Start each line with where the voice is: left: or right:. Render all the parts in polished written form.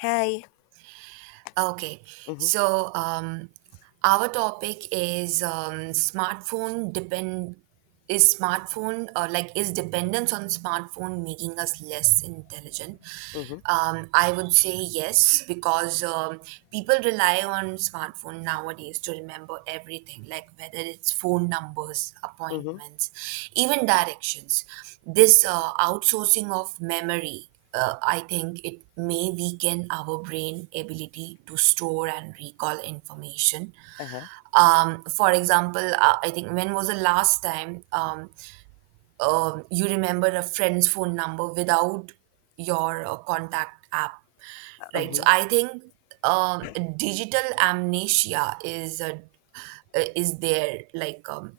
left: Hi.
right: Okay,
left: Mhm.
right: so our topic is smartphone depend is smartphone like is dependence on smartphone making us less intelligent?
left: Mhm.
right: I would say yes because people rely on smartphone nowadays to remember everything, like whether it's phone numbers,
left: Mhm.
right: appointments, even directions. This outsourcing of memory, I think it may weaken our brain ability to store and recall information.
left: Uh-huh.
right: For example, I think, when was the last time you remember a friend's phone number without your contact app, right? So
left: Mhm.
right: I think um, digital amnesia is a is there, like, um,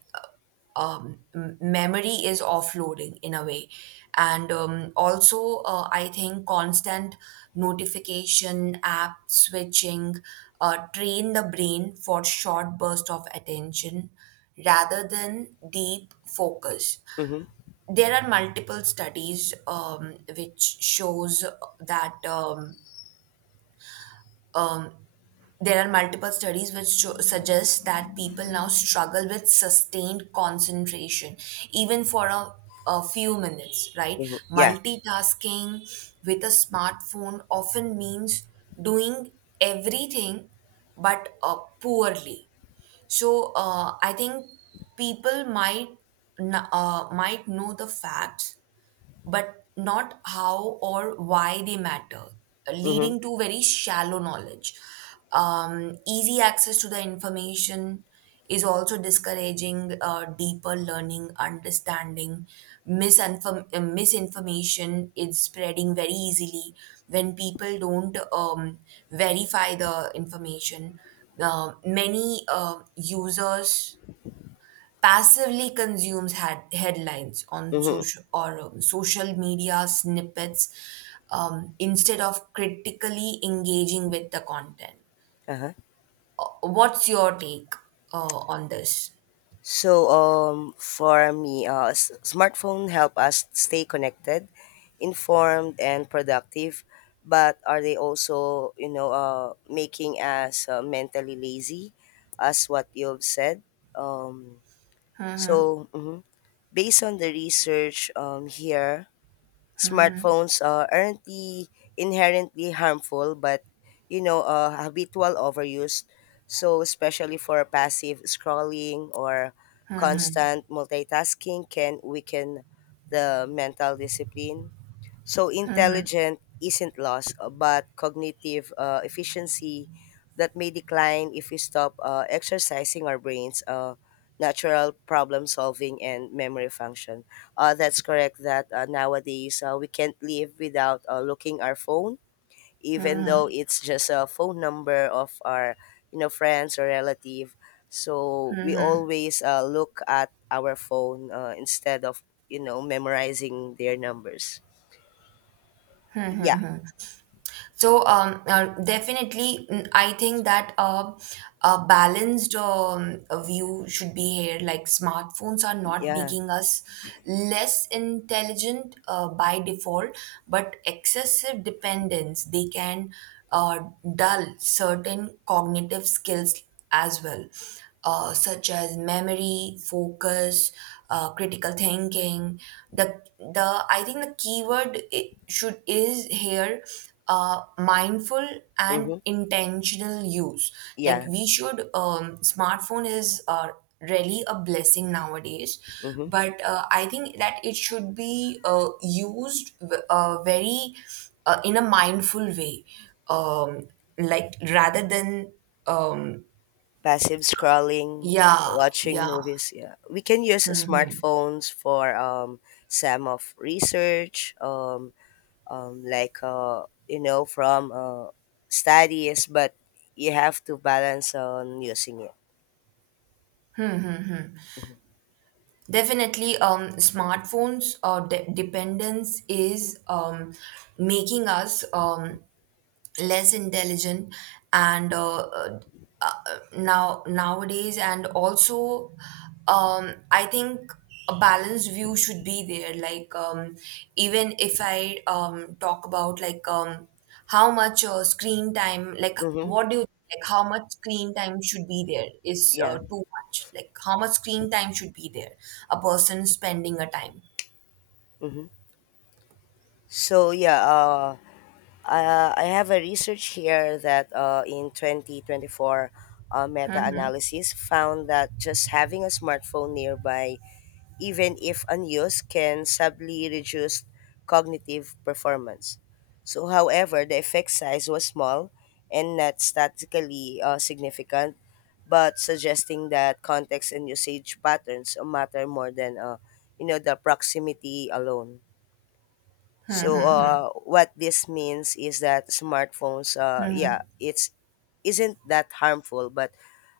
right: um, m- memory is offloading in a way. And also, I think constant notification, app switching, train the brain for short burst of attention rather than deep focus.
left: Mhm.
right: There are multiple studies which shows that um, there are multiple studies which show, suggest that people now struggle with sustained concentration, even for a few minutes, right?
left: Mhm. Yeah.
right: Multitasking with a smartphone often means doing everything but poorly. So I think people might might know the facts but not how or why they matter,
left: Mhm.
right: leading to very shallow knowledge. Easy access to the information is also discouraging deeper learning, understanding. Misinformation is spreading very easily when people don't verify the information. Many users passively consumes had headlines on
left: Mhm.
right: social or social media snippets instead of critically engaging with the content.
left: Uh-huh.
right: What's your take on this?
left: For me, smartphone help us stay connected, informed, and productive. But are they also, you know, making us mentally lazy, as what you've said? Um, Mhm. Based on the research here, smartphones aren't the inherently harmful, but you know habitual overuse, so especially for passive scrolling or constant multitasking can weaken the mental discipline. So intelligent isn't lost, but cognitive efficiency that may decline if we stop exercising our brains, natural problem solving, and memory function. That's correct that nowadays we can't live without looking our phone, even though it's just a phone number of our you know friends or relative. So we always look at our phone instead of you know memorizing their numbers. Yeah.
right: So definitely, I think that a balanced view should be here. Like, smartphones are not
left: Yeah.
right: making us less intelligent by default, but excessive dependence, they can uh, dull certain cognitive skills as well, such as memory, focus, critical thinking. The, I think, the keyword it should is here, mindful and
left: Mm-hmm.
right: intentional use. Like
left: Yeah.
right: we should, smartphone is really a blessing nowadays,
left: Mm-hmm.
right: but I think that it should be used, very, in a mindful way, um, like rather than um,
left: Passive scrolling,
right: yeah,
left: watching
right: yeah.
left: movies. Yeah. We can use
right: Hmm.
left: smartphones for some of research, like you know from studies, but you have to balance on using it.
right: Definitely, smartphones or de dependence is making us less intelligent, and uh, nowadays, and also I think a balanced view should be there, like, even if I talk about, like how much screen time, like
left: Mm-hmm.
right: what do you, like how much screen time should be there, is
left: Yeah.
right: too much, like how much screen time should be there, a person spending a time.
left: Mm-hmm. So, I have a research here that in 2024, meta-analysis found that just having a smartphone nearby, even if unused, can subtly reduce cognitive performance. So, however, the effect size was small and not statistically significant, but suggesting that context and usage patterns matter more than you know the proximity alone. So, what this means is that smartphones, yeah, it's isn't that harmful, but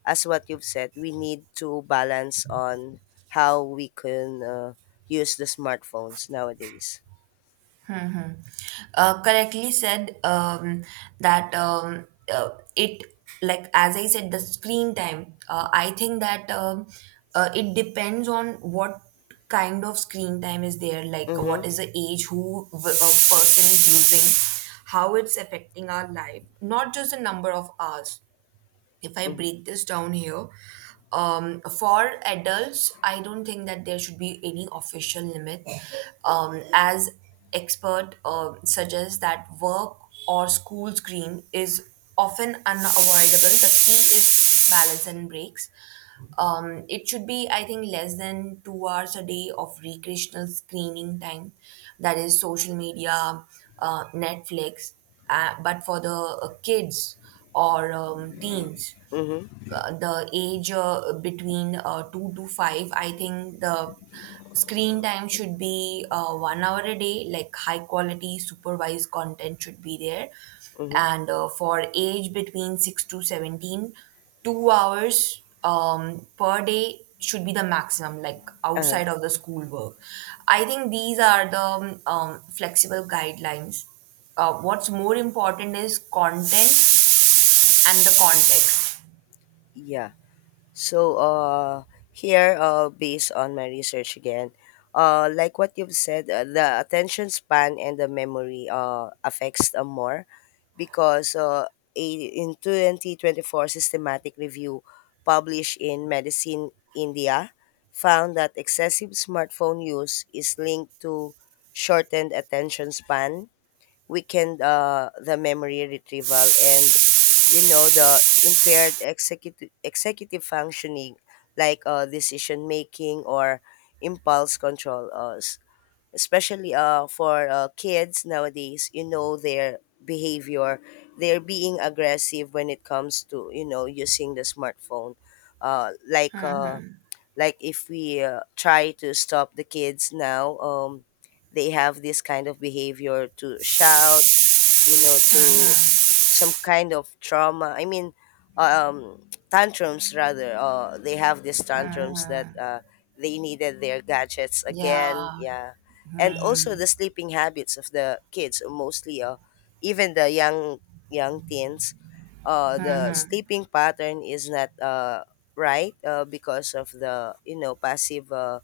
left: as what you've said we need to balance on how we can use the smartphones nowadays.
right: Correctly said, that it, like as I said, the screen time, I think that, it depends on what kind of screen time is there, like
left: Mm-hmm.
right: what is the age, who a person is using, how it's affecting our life, not just the number of hours. If I
left: Mm-hmm.
right: break this down here, for adults, I don't think that there should be any official limit, as expert suggests that work or school screen is often unavoidable. The key is balance and breaks. It should be, I think, less than 2 hours a day of recreational screening time, that is, social media, Netflix. But for the kids or teens, the age, between 2 to 5, I think the screen time should be 1 hour a day, like high quality supervised content should be there.
left: Mm-hmm.
right: And for age between 6 to 17, 2 hours per day should be the maximum, like
left: Huh.
right: outside of the school work. I think these are the flexible guidelines. What's more important is content and the context.
left: Yeah. So here, based on my research again, like what you've said, the attention span and the memory affects them more because a, in 2024 systematic review published in Medicine India found that excessive smartphone use is linked to shortened attention span, weakened the memory retrieval, and you know the impaired executive functioning, like decision making or impulse control, especially for kids nowadays. You know their behavior, they're being aggressive when it comes to you know using the smartphone, uh, like uh, like if we try to stop the kids now, they have this kind of behavior to shout, you know, to some kind of trauma. I mean, um, tantrums rather. They have these tantrums that they needed their gadgets
right: Yeah.
left: again. Yeah, and also
right: Mhm.
left: the sleeping habits of the kids, mostly even the young teens. The sleeping pattern is not right because of the you know passive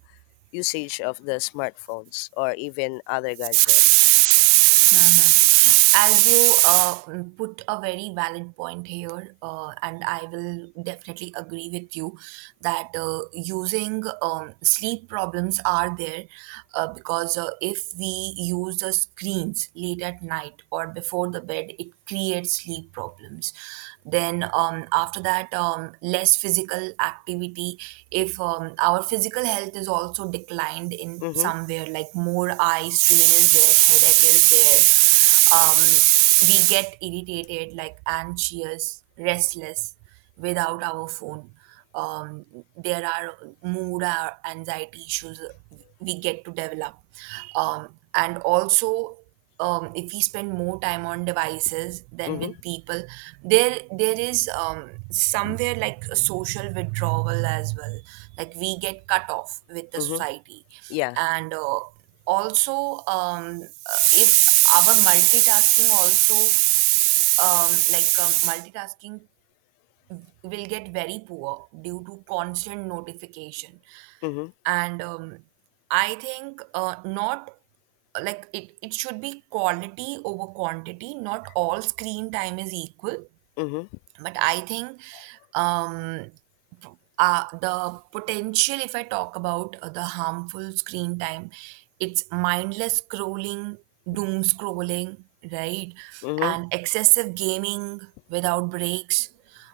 left: usage of the smartphones or even other gadgets.
right: As you, put a very valid point here, and I will definitely agree with you that, using, sleep problems are there, because, if we use the screens late at night or before the bed, it creates sleep problems. Then, after that, less physical activity. If our physical health is also declined in
left: Mm-hmm.
right: somewhere, like more eye strain is there, headache is there, um, we get irritated, like anxious, restless without our phone, um, there are mood or anxiety issues we get to develop, and also, if we spend more time on devices than
left: Mm-hmm.
right: with people, there is, somewhere, like a social withdrawal as well, like we get cut off with the
left: Mm-hmm.
right: society.
left: Yeah.
right: And, also, if our multitasking also, multitasking will get very poor due to constant notification.
left: Mm-hmm.
right: And I think, not, like it should be quality over quantity, not all screen time is equal.
left: Mm-hmm.
right: But I think, um p- the potential, if I talk about the harmful screen time, it's mindless scrolling, doom scrolling, right?
left: Mm-hmm.
right: And excessive gaming without breaks,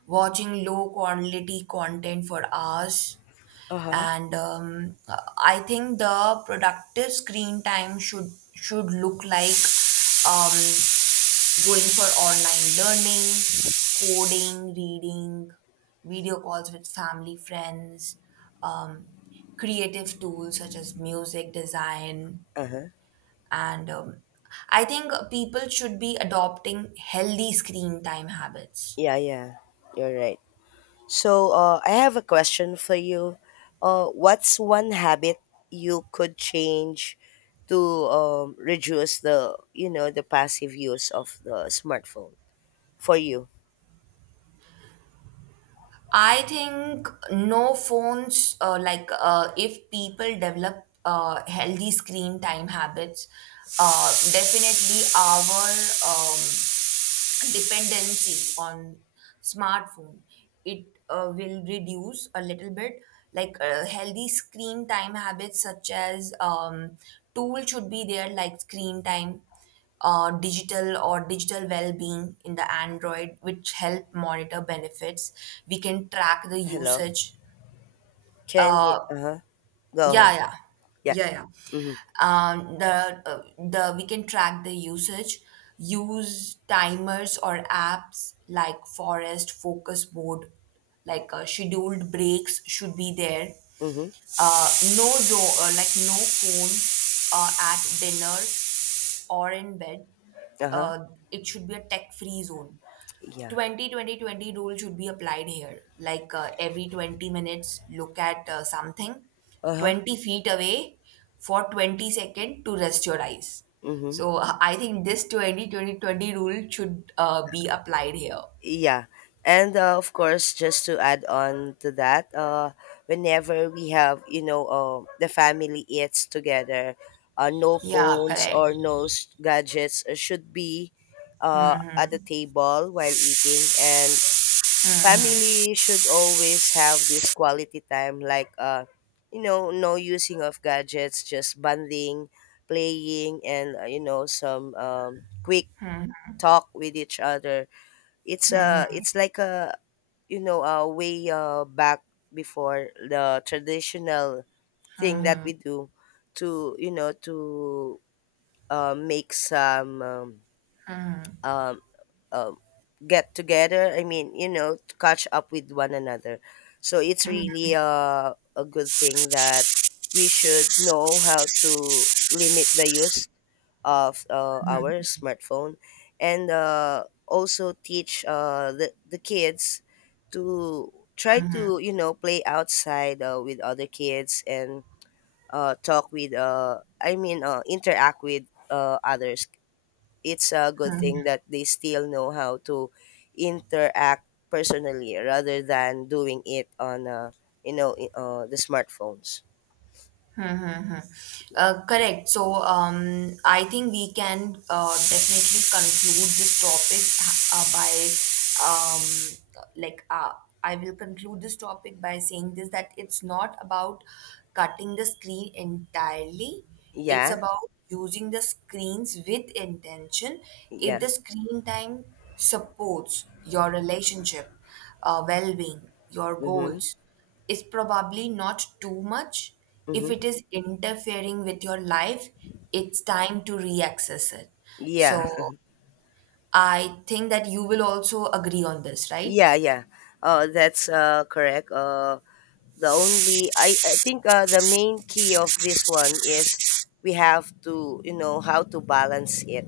right: watching low quality content for hours.
left: Uh-huh.
right: And I think the productive screen time should look like, um, going for online learning, coding, reading, video calls with family, friends, um, creative tools such as music, design,
left: Uh-huh.
right: and I think people should be adopting healthy screen time habits.
left: Yeah, yeah. You're right. So I have a question for you. What's one habit you could change to reduce the you know the passive use of the smartphone for you?
right: I think no phones, like, if people develop healthy screen time habits, definitely our dependency on smartphone, it will reduce a little bit, like, healthy screen time habits such as, tool should be there, like screen time, digital or digital well-being in the android which help monitor benefits. We can track the
left: Hello?
right: usage,
left: Can you
right: uh,
left: uh-huh. Go
right: yeah,
left: on.
right: yeah,
left: Yeah.
right: yeah, yeah.
left: Mm-hmm.
right: The we can track the usage, use timers or apps like forest focus mode, like scheduled breaks should be there,
left: Mm-hmm.
right: uh, like no phone at dinner or in bed,
left: Uh-huh.
right: uh, it should be a tech free zone.
left: Yeah.
right: 20-20-20 rule should be applied here. Like, every 20 minutes, look at something
left: Uh-huh.
right: 20 feet away for 20 seconds to rest your eyes.
left: Mm-hmm.
right: So I think this 20-20-20 rule should be applied here.
left: Yeah. And of course, just to add on to that, whenever we have, you know, the family eats together, no
right: Yeah,
left: phones
right: correct.
left: or no s- gadgets should be at the table while eating. And family should always have this quality time, like, you know, no using of gadgets, just bonding, playing, and, you know, some quick talk with each other. It's like a you know, way back before the traditional thing that
right: Hmm,
left: we do to, you know, to make some um, um, get together. I mean, you know, to catch up with one another. So it's really a good thing that we should know how to limit the use of our
right: hmm,
left: smartphone, and also teach the kids to try to you know play outside with other kids and talk with interact with others. It's a good
right: hmm.
left: thing that they still know how to interact personally rather than doing it on you know the smartphones.
right: Mm-hmm. Correct. So, I think we can definitely conclude this topic by. I will conclude this topic by saying this, that it's not about cutting the screen entirely. It's
left: Yeah,
right: about using the screens with intention. If
left: yeah.
right: the screen time supports your relationship, well-being, your
left: Mm-hmm.
right: goals, is probably not too much. If
left: Mm-hmm.
right: it is interfering with your life, it's time to reaccess it.
left: Yeah.
right: So I think that you will also agree on this, right?
left: Yeah, yeah. That's correct. The only I think the main key of this one is we have to you know how to balance it.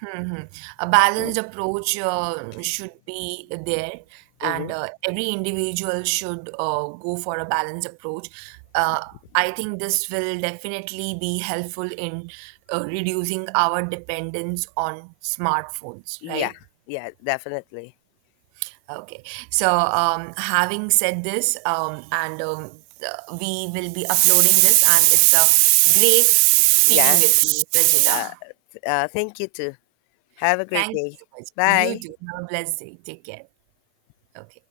right: Hmm, hmm. A balanced approach should be there,
left: Mm-hmm.
right: and every individual should go for a balanced approach. Uh, I think this will definitely be helpful in reducing our dependence on smartphones,
left: Yeah,
right: right?
left: yeah, definitely.
right: Okay. So, having said this, and we will be uploading this, and it's great speaking
left: Yeah.
right: with you,
left: Uh,
right: Regina.
left: Thank you too. Have a great
right: Thank you
left: day.
right: so much. You
left: Bye.
right: too. Have a blessed day. Take care. Okay.